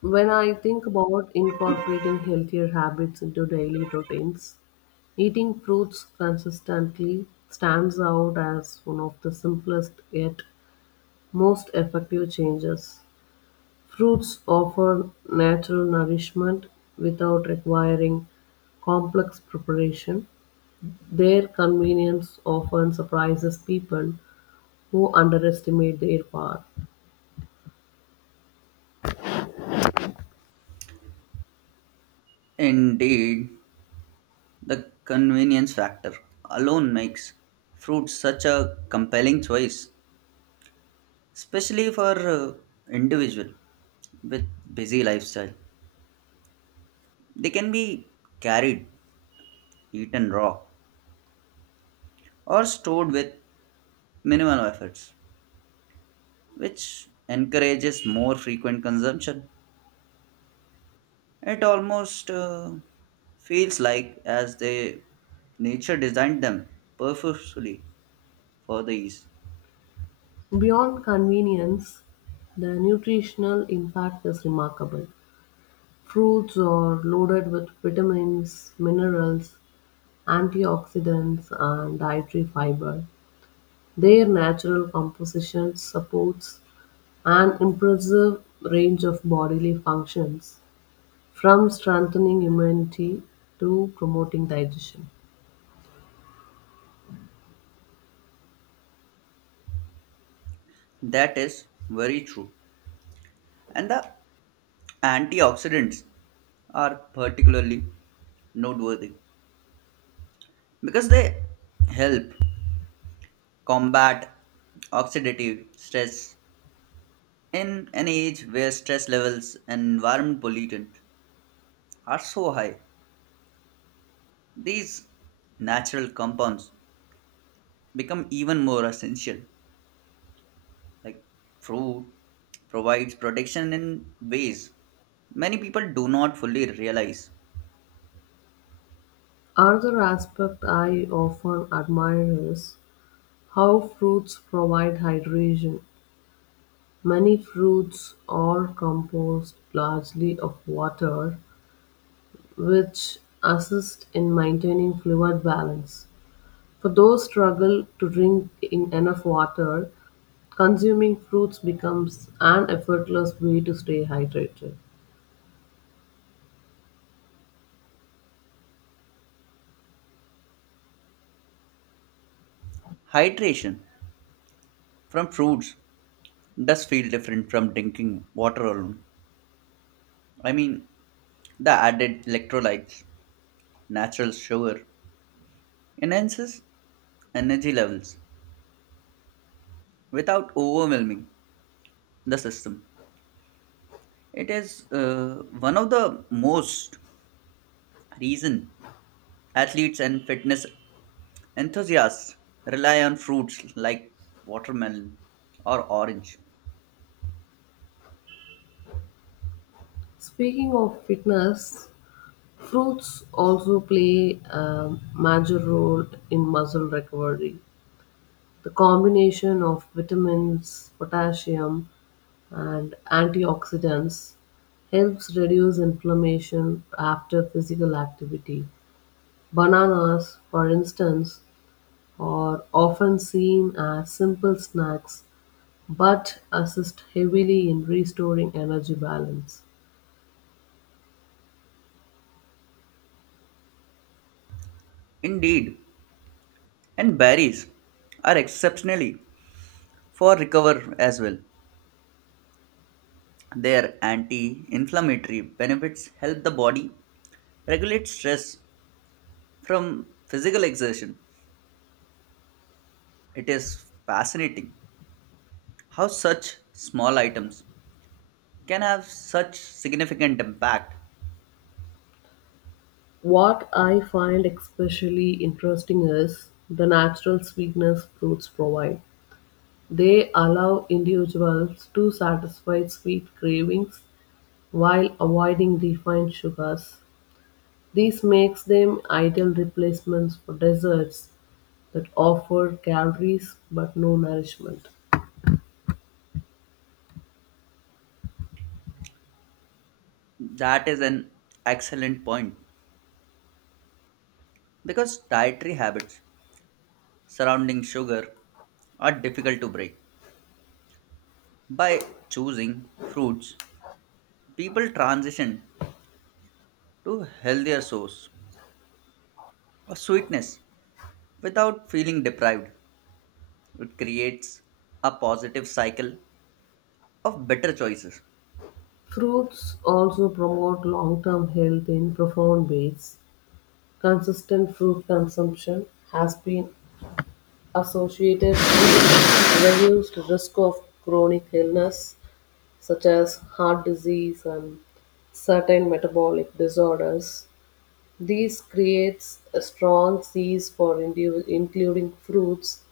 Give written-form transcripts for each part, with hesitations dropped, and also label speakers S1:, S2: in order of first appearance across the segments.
S1: When I think about incorporating healthier habits into daily routines, eating fruits consistently stands out as one of the simplest yet most effective changes. Fruits offer natural nourishment without requiring complex preparation. Their convenience often surprises people who underestimate their power.
S2: Indeed, the convenience factor alone makes fruit such a compelling choice, especially for individual with busy lifestyle. They can be carried, eaten raw, or stored with minimal efforts, which encourages more frequent consumption. It almost feels like as they nature designed them purposefully for the ease.
S1: Beyond convenience, the nutritional impact is remarkable. Fruits are loaded with vitamins, minerals, antioxidants, and dietary fiber. Their natural composition supports an impressive range of bodily functions, from strengthening immunity to promoting digestion.
S2: That is very true. And the antioxidants are particularly noteworthy because they help combat oxidative stress. In an age where stress levels and environment pollutant are so high, these natural compounds become even more essential, like fruit provides protection in ways many people do not fully realize.
S1: Another aspect I often admire is how fruits provide hydration. Many fruits are composed largely of water, which assist in maintaining fluid balance. For those struggle to drink in enough water, consuming fruits becomes an effortless way to stay hydrated.
S2: Hydration from fruits does feel different from drinking water alone. I mean, the added electrolytes, natural sugar, enhances energy levels without overwhelming the system. It is one of the most reason athletes and fitness enthusiasts rely on fruits like watermelon or orange.
S1: Speaking of fitness, fruits also play a major role in muscle recovery. The combination of vitamins, potassium, and antioxidants helps reduce inflammation after physical activity. Bananas, for instance, are often seen as simple snacks but assist heavily in restoring energy balance.
S2: Indeed, and berries are exceptionally for recover as well. Their anti inflammatory benefits help the body regulate stress from physical exertion. It is fascinating how such small items can have such significant impact.
S1: What I find especially interesting is the natural sweetness fruits provide. They allow individuals to satisfy sweet cravings while avoiding refined sugars. This makes them ideal replacements for desserts that offer calories but no nourishment.
S2: That is an excellent point because dietary habits surrounding sugar are difficult to break. By choosing fruits, people transition to healthier source of sweetness without feeling deprived. It creates a positive cycle of better choices.
S1: Fruits also promote long-term health in profound ways; consistent fruit consumption has been associated with reduced risk of chronic illness such as heart disease and certain metabolic disorders. This creates a strong case for including fruits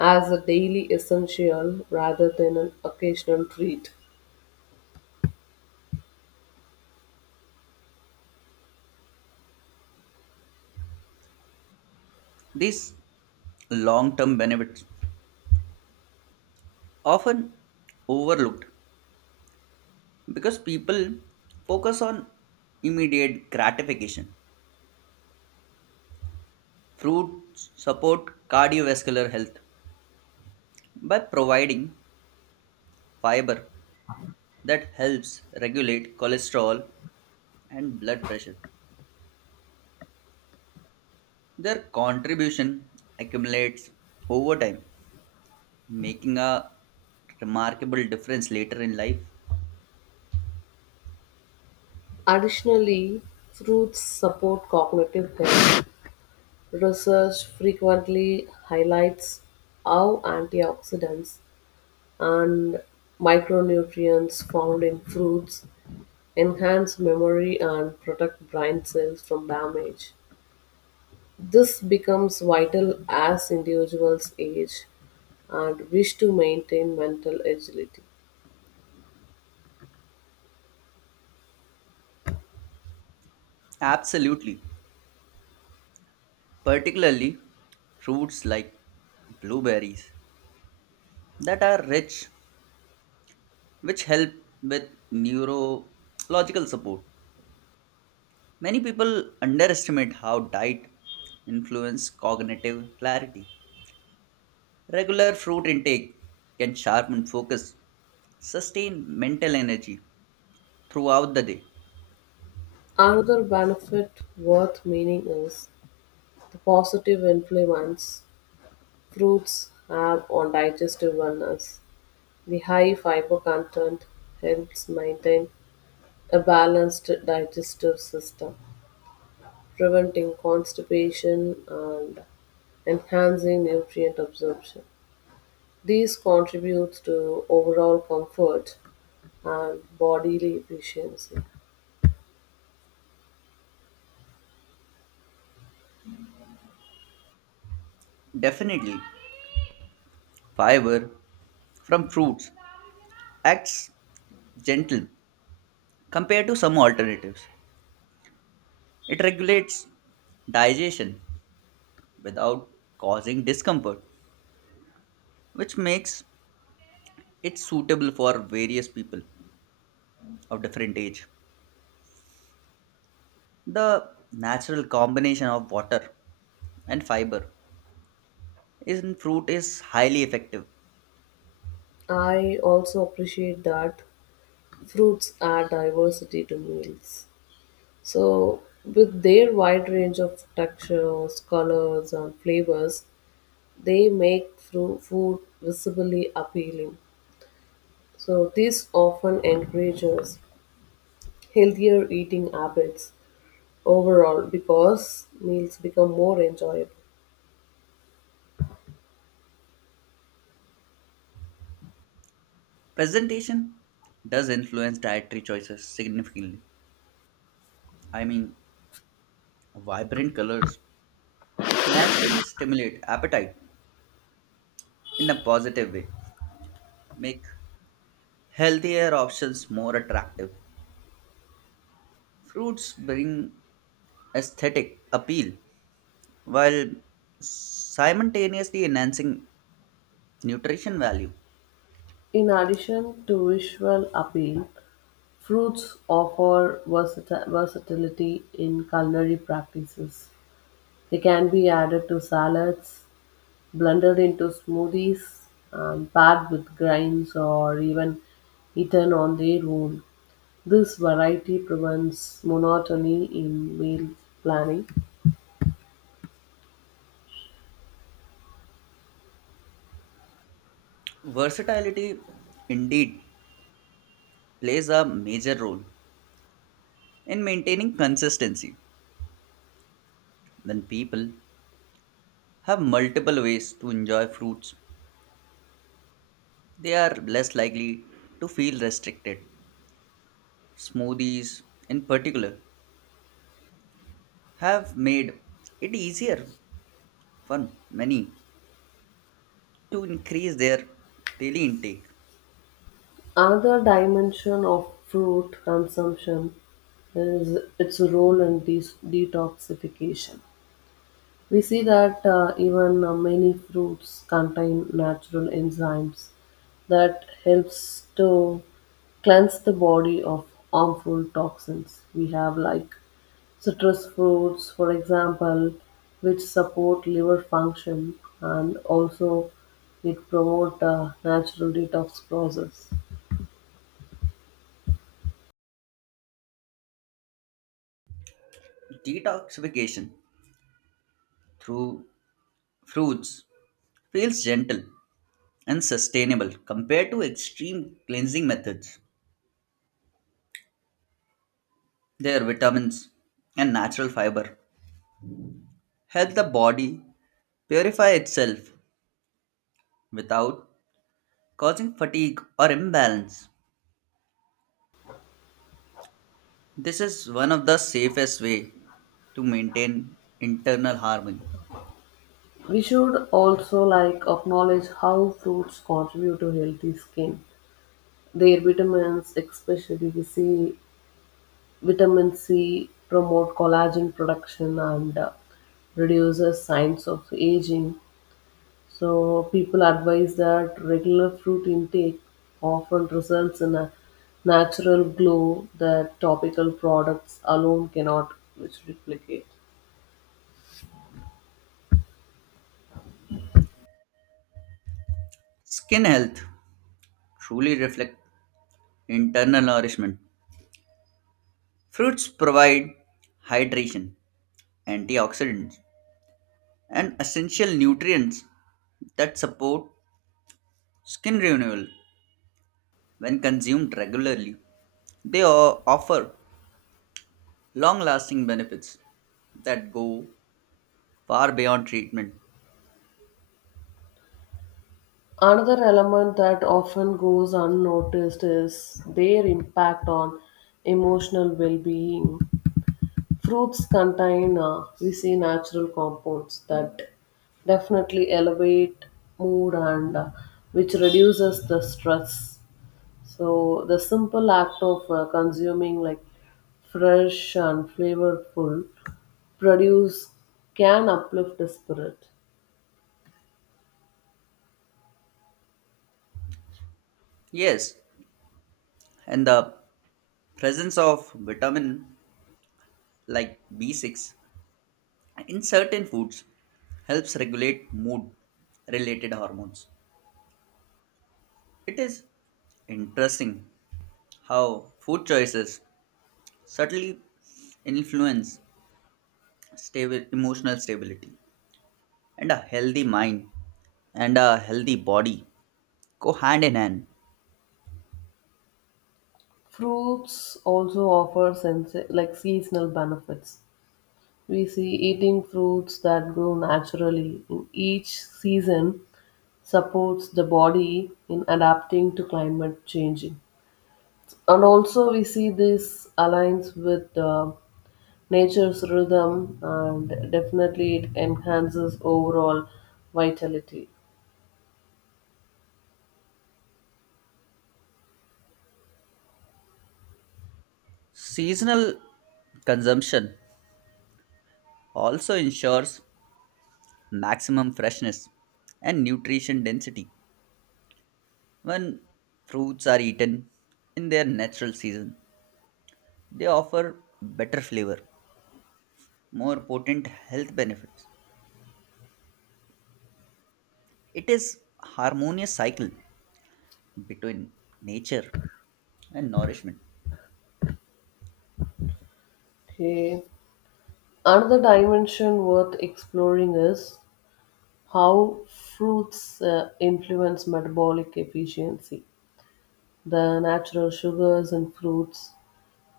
S1: as a daily essential rather than an occasional treat.
S2: These long term benefits often overlooked because people focus on immediate gratification. Fruits support cardiovascular health by providing fiber that helps regulate cholesterol and blood pressure. Their contribution accumulates over time, making a remarkable difference later in life.
S1: Additionally, fruits support cognitive health. Research frequently highlights how antioxidants and micronutrients found in fruits enhance memory and protect brain cells from damage. This becomes vital as individuals age and wish to maintain mental agility.
S2: Absolutely. Particularly fruits like blueberries that are rich, which help with neurological support. Many people underestimate how diet influence cognitive clarity. Regular fruit intake can sharpen focus, sustain mental energy throughout the day.
S1: Another benefit worth meaning is the positive influence fruits have on digestive wellness. The high fiber content helps maintain a balanced digestive system, preventing constipation and enhancing nutrient absorption. These contributes to overall comfort and bodily efficiency.
S2: Definitely, fiber from fruits acts gentle compared to some alternatives. It regulates digestion without causing discomfort, which makes it suitable for various people of different age. The natural combination of water and fiber in fruit is highly effective.
S1: I also appreciate that fruits add diversity to meals. So, with their wide range of textures, colors, and flavors, they make food visibly appealing. So, this often encourages healthier eating habits overall because meals become more enjoyable.
S2: Presentation does influence dietary choices significantly. I mean, vibrant colors naturally stimulate appetite in a positive way, make healthier options more attractive. Fruits bring aesthetic appeal while simultaneously enhancing nutrition value.
S1: In addition to visual appeal, fruits offer versatility in culinary practices. They can be added to salads, blended into smoothies, paired with grains, or even eaten on their own. This variety prevents monotony in meal planning.
S2: Versatility indeed plays a major role in maintaining consistency. When people have multiple ways to enjoy fruits, they are less likely to feel restricted. Smoothies, in particular, have made it easier for many to increase their daily intake.
S1: Another dimension of fruit consumption is its role in detoxification. We see that even many fruits contain natural enzymes that helps to cleanse the body of harmful toxins. We have like citrus fruits, for example, which support liver function and also it promote a natural detox process.
S2: Detoxification through fruits feels gentle and sustainable compared to extreme cleansing methods. Their vitamins and natural fiber help the body purify itself without causing fatigue or imbalance. This is one of the safest way to maintain internal harmony.
S1: We should also like acknowledge how fruits contribute to healthy skin. Their vitamins, especially we see vitamin C promote collagen production and reduces signs of aging. So people advise that regular fruit intake often results in a natural glow that topical products alone cannot which replicate.
S2: Skin health truly reflect internal nourishment. Fruits provide hydration, antioxidants, and essential nutrients that support skin renewal. When consumed regularly, they offer long lasting benefits that go far beyond treatment.
S1: Another element that often goes unnoticed is their impact on emotional well being. Fruits contain we see natural compounds that definitely elevate mood and which reduces the stress. So the simple act of consuming like fresh and flavorful produce can uplift the spirit.
S2: Yes, and the presence of vitamin like B6 in certain foods helps regulate mood related hormones. It is interesting how food choices subtly influence stable emotional stability, and a healthy mind and a healthy body go hand in hand.
S1: Fruits also offer sense like seasonal benefits. We see eating fruits that grow naturally in each season supports the body in adapting to climate changing. And also we see this aligns with nature's rhythm and definitely it enhances overall vitality.
S2: Seasonal consumption also ensures maximum freshness and nutrition density. When fruits are eaten in their natural season, they offer better flavor, more potent health benefits. It is harmonious cycle between nature and nourishment.
S1: Okay. Another dimension worth exploring is how fruits influence metabolic efficiency. The natural sugars in fruits,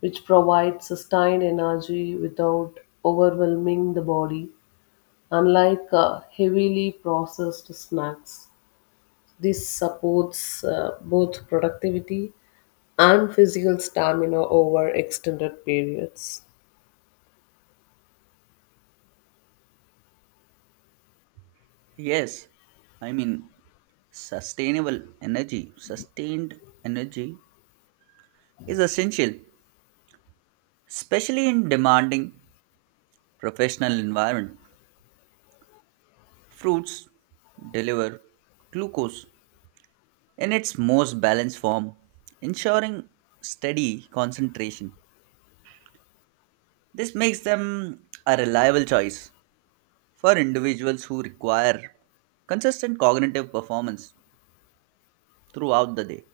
S1: which provide sustained energy without overwhelming the body, unlike heavily processed snacks, this supports both productivity and physical stamina over extended periods.
S2: Yes, I mean sustained energy is essential, especially in demanding professional environment. Fruits deliver glucose in its most balanced form, ensuring steady concentration. This makes them a reliable choice for individuals who require consistent cognitive performance throughout the day.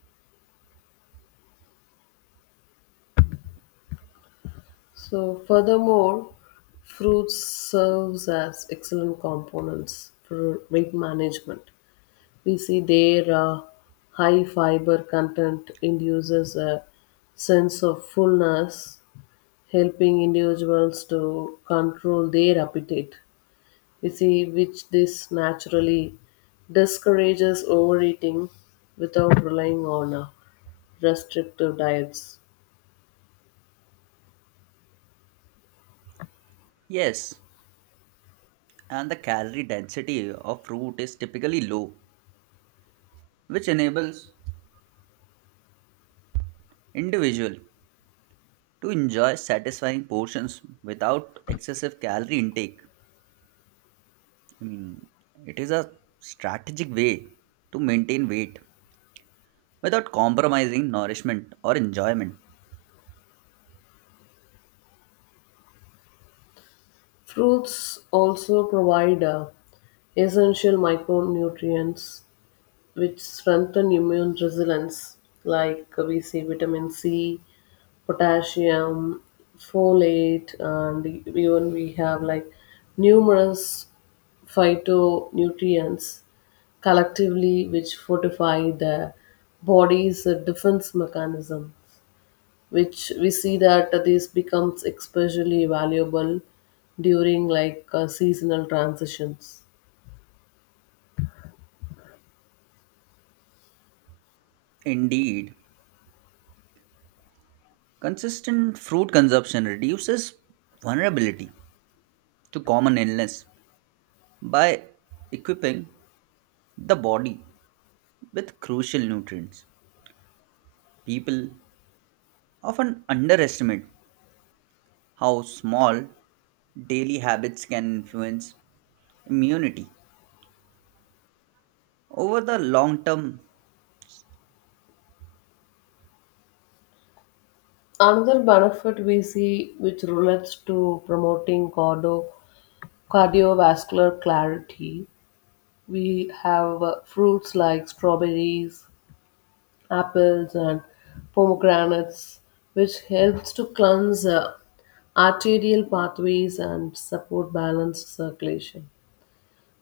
S1: So, furthermore, fruits serves as excellent components for weight management. We see their high fiber content induces a sense of fullness, helping individuals to control their appetite. You see, which this naturally discourages overeating without relying on restrictive diets.
S2: Yes, and the calorie density of fruit is typically low, which enables individual to enjoy satisfying portions without excessive calorie intake. I mean, it is a strategic way to maintain weight without compromising nourishment or enjoyment.
S1: Fruits also provide essential micronutrients which strengthen immune resilience, like we see vitamin C, potassium, folate, and even we have like numerous phytonutrients collectively which fortify the body's defense mechanism which we see that this becomes especially valuable during like seasonal transitions.
S2: Indeed, consistent fruit consumption reduces vulnerability to common illness by equipping the body with crucial nutrients. People often underestimate how small daily habits can influence immunity over the long term.
S1: Another benefit we see which relates to promoting cardiovascular clarity. We have fruits like strawberries, apples, and pomegranates, which helps to cleanse arterial pathways and support balanced circulation.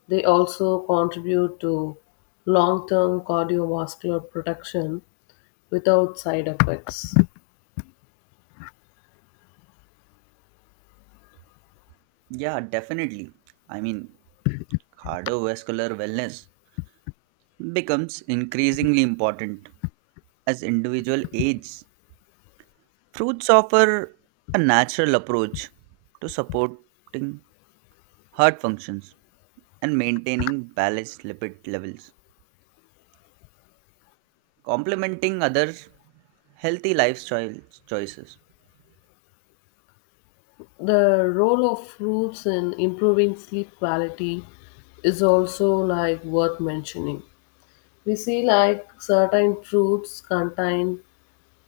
S1: They also contribute to long term cardiovascular protection without side effects.
S2: Yeah, definitely. I mean, cardiovascular wellness becomes increasingly important as individual age. Fruits offer a natural approach to supporting heart functions and maintaining balanced lipid levels, complementing other healthy lifestyle choices.
S1: The role of fruits in improving sleep quality is also like worth mentioning. We see like certain fruits contain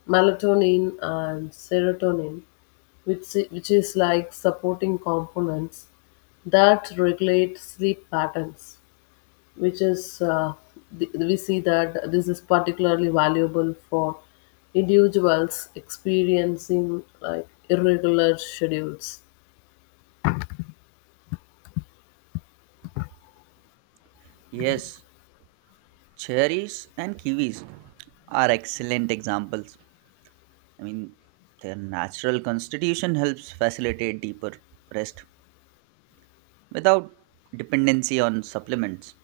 S1: melatonin and serotonin, which is like supporting components that regulate sleep patterns, which is, uh, we see that this is particularly valuable for individuals experiencing like irregular schedules.
S2: Yes, cherries and kiwis are excellent examples. I mean, their natural constitution helps facilitate deeper rest without dependency on supplements.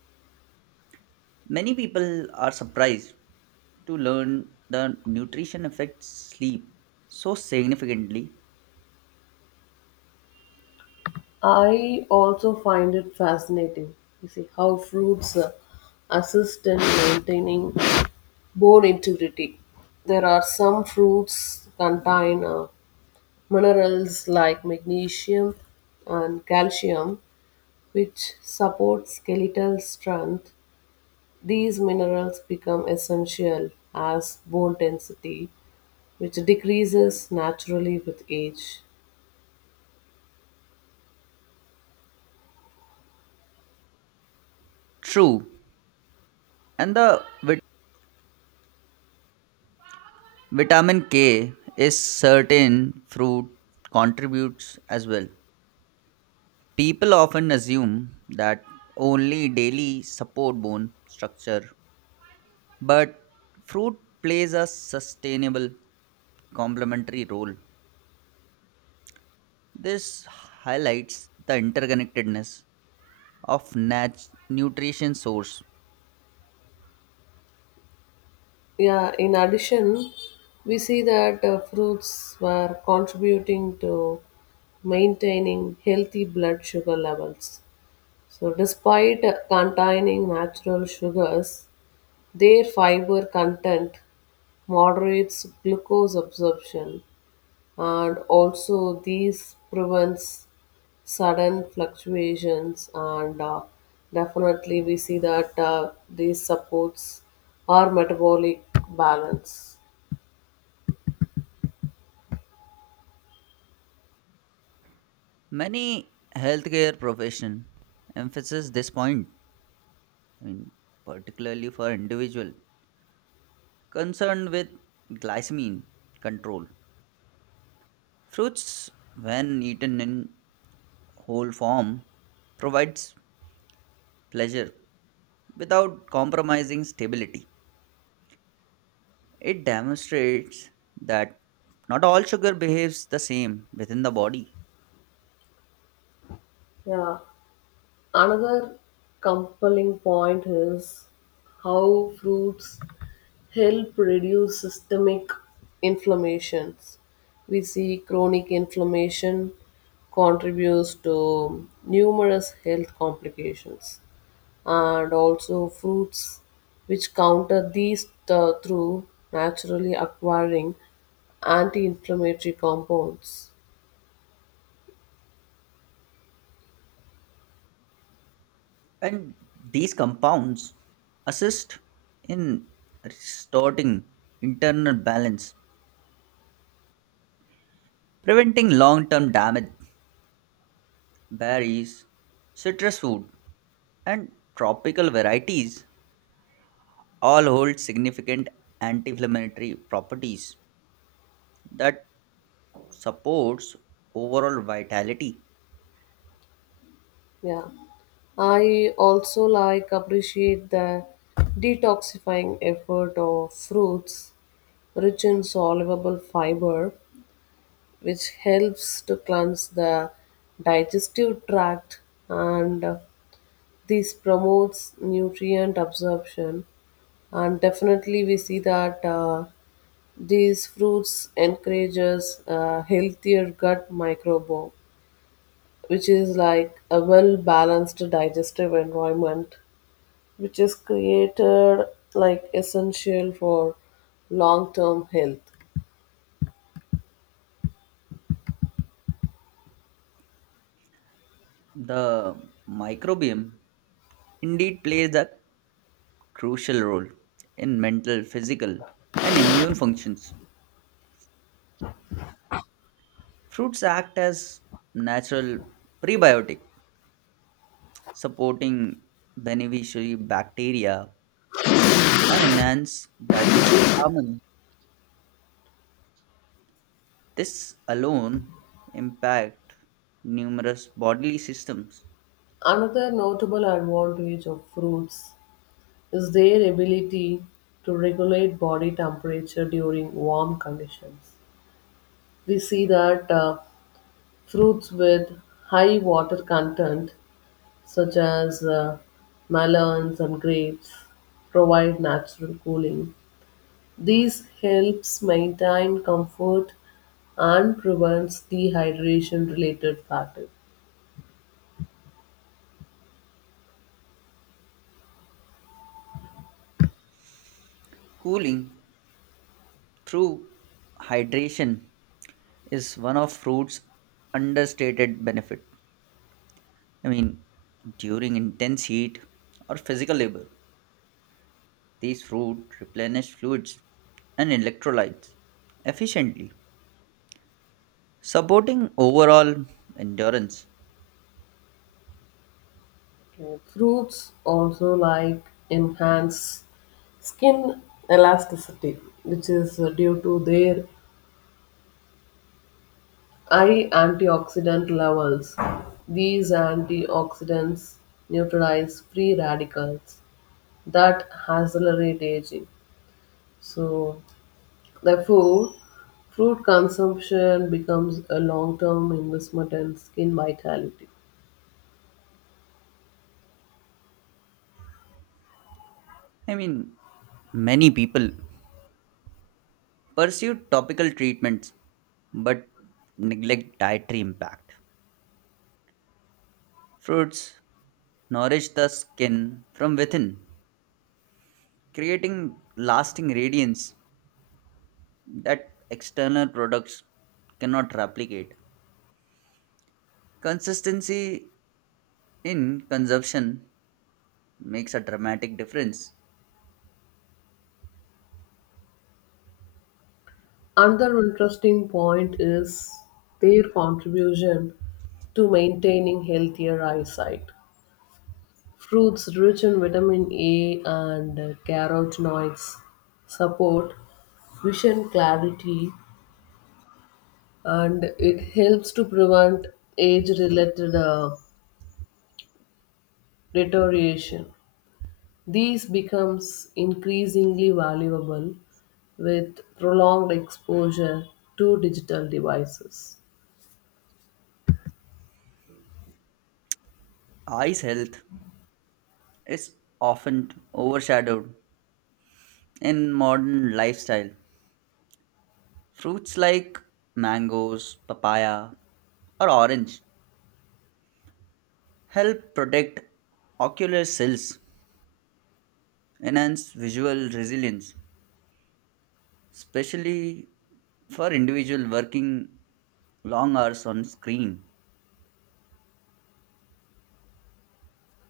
S2: Many people are surprised to learn the nutrition affects sleep so significantly.
S1: I also find it fascinating, you see, how fruits assist in maintaining bone integrity. There are some fruits contain a minerals like magnesium and calcium, which support skeletal strength, these minerals become essential as bone density, which decreases naturally with age.
S2: True, and the vitamin K is certain fruit contributes as well. People often assume that only daily support bone structure, but fruit plays a sustainable complementary role. This highlights the interconnectedness of nutrition source.
S1: Yeah, in addition, we see that fruits were contributing to maintaining healthy blood sugar levels. So, despite containing natural sugars, their fiber content moderates glucose absorption and also these prevents sudden fluctuations and definitely we see that these supports our metabolic balance.
S2: Many healthcare profession emphasize this point. I mean, particularly for individual concerned with glycemic control. Fruits, when eaten in whole form, provides pleasure without compromising stability. It demonstrates that not all sugar behaves the same within the body.
S1: Yeah, another compelling point is how fruits help reduce systemic inflammations. We see chronic inflammation contributes to numerous health complications, and also fruits which counter through naturally acquiring anti-inflammatory compounds.
S2: And these compounds assist in restoring internal balance, preventing long term damage. Berries, citrus fruit, and tropical varieties all hold significant anti-inflammatory properties that supports overall vitality.
S1: Yeah. I also like appreciate the detoxifying effort of fruits rich in soluble fiber which helps to cleanse the digestive tract and this promotes nutrient absorption and definitely we see that these fruits encourages a healthier gut microbiome which is like a well balanced digestive environment which is created like essential for long term health.
S2: The microbiome indeed plays a crucial role in mental, physical, and immune functions. Fruits act as natural prebiotic, supporting beneficiary bacteria and enhance digestive harmony. This alone impact numerous bodily systems.
S1: Another notable advantage of fruits is their ability to regulate body temperature during warm conditions. We see that fruits with high water content, such as melons and grapes, provide natural cooling. These helps maintain comfort and prevents dehydration related fatigue.
S2: Cooling through hydration is one of fruits' understated benefit. I mean, during intense heat or physical labor, these fruit replenish fluids and electrolytes efficiently supporting overall endurance.
S1: Fruits also like enhance skin elasticity, which is due to their high antioxidant levels. These antioxidants neutralize free radicals that accelerate aging. So, therefore, fruit consumption becomes a long-term investment in skin vitality.
S2: I mean, many people pursue topical treatments but neglect dietary impact. Fruits nourish the skin from within, creating lasting radiance that external products cannot replicate. Consistency in consumption makes a dramatic difference.
S1: Another interesting point is their contribution to maintaining healthier eyesight. Fruits rich in vitamin A and carotenoids support vision clarity and it helps to prevent age related deterioration. These becomes increasingly valuable with prolonged exposure to digital devices.
S2: Eye's health is often overshadowed in modern lifestyle. Fruits like mangoes, papaya, or orange help protect ocular cells, enhance visual resilience, especially for individual working long hours on screen.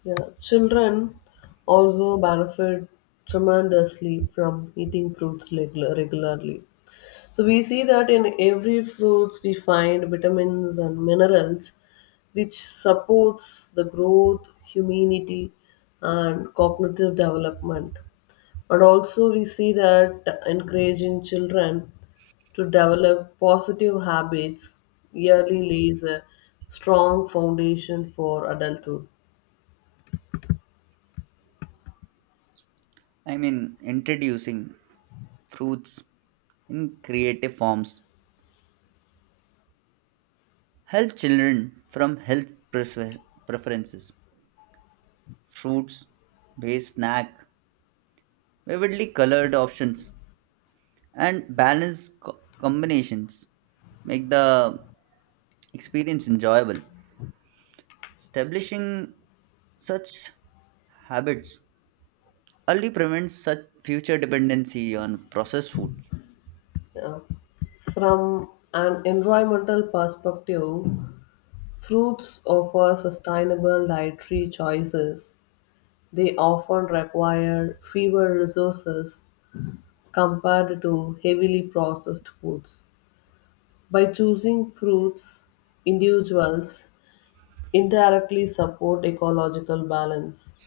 S1: Yeah, children also benefit tremendously from eating fruits regularly. So we see that in every fruits we find vitamins and minerals which supports the growth, immunity and cognitive development. And also we see that encouraging children to develop positive habits yearly lays a strong foundation for adulthood.
S2: I mean, introducing fruits in creative forms help children from health prefer- preferences. Fruits based snack, vividly colored options and balanced combinations make the experience enjoyable. Establishing such habits early prevents such future dependency on processed food.
S1: Yeah. From an environmental perspective, fruits offer sustainable dietary choices. They often require fewer resources compared to heavily processed foods. By choosing fruits, individuals indirectly support ecological balance.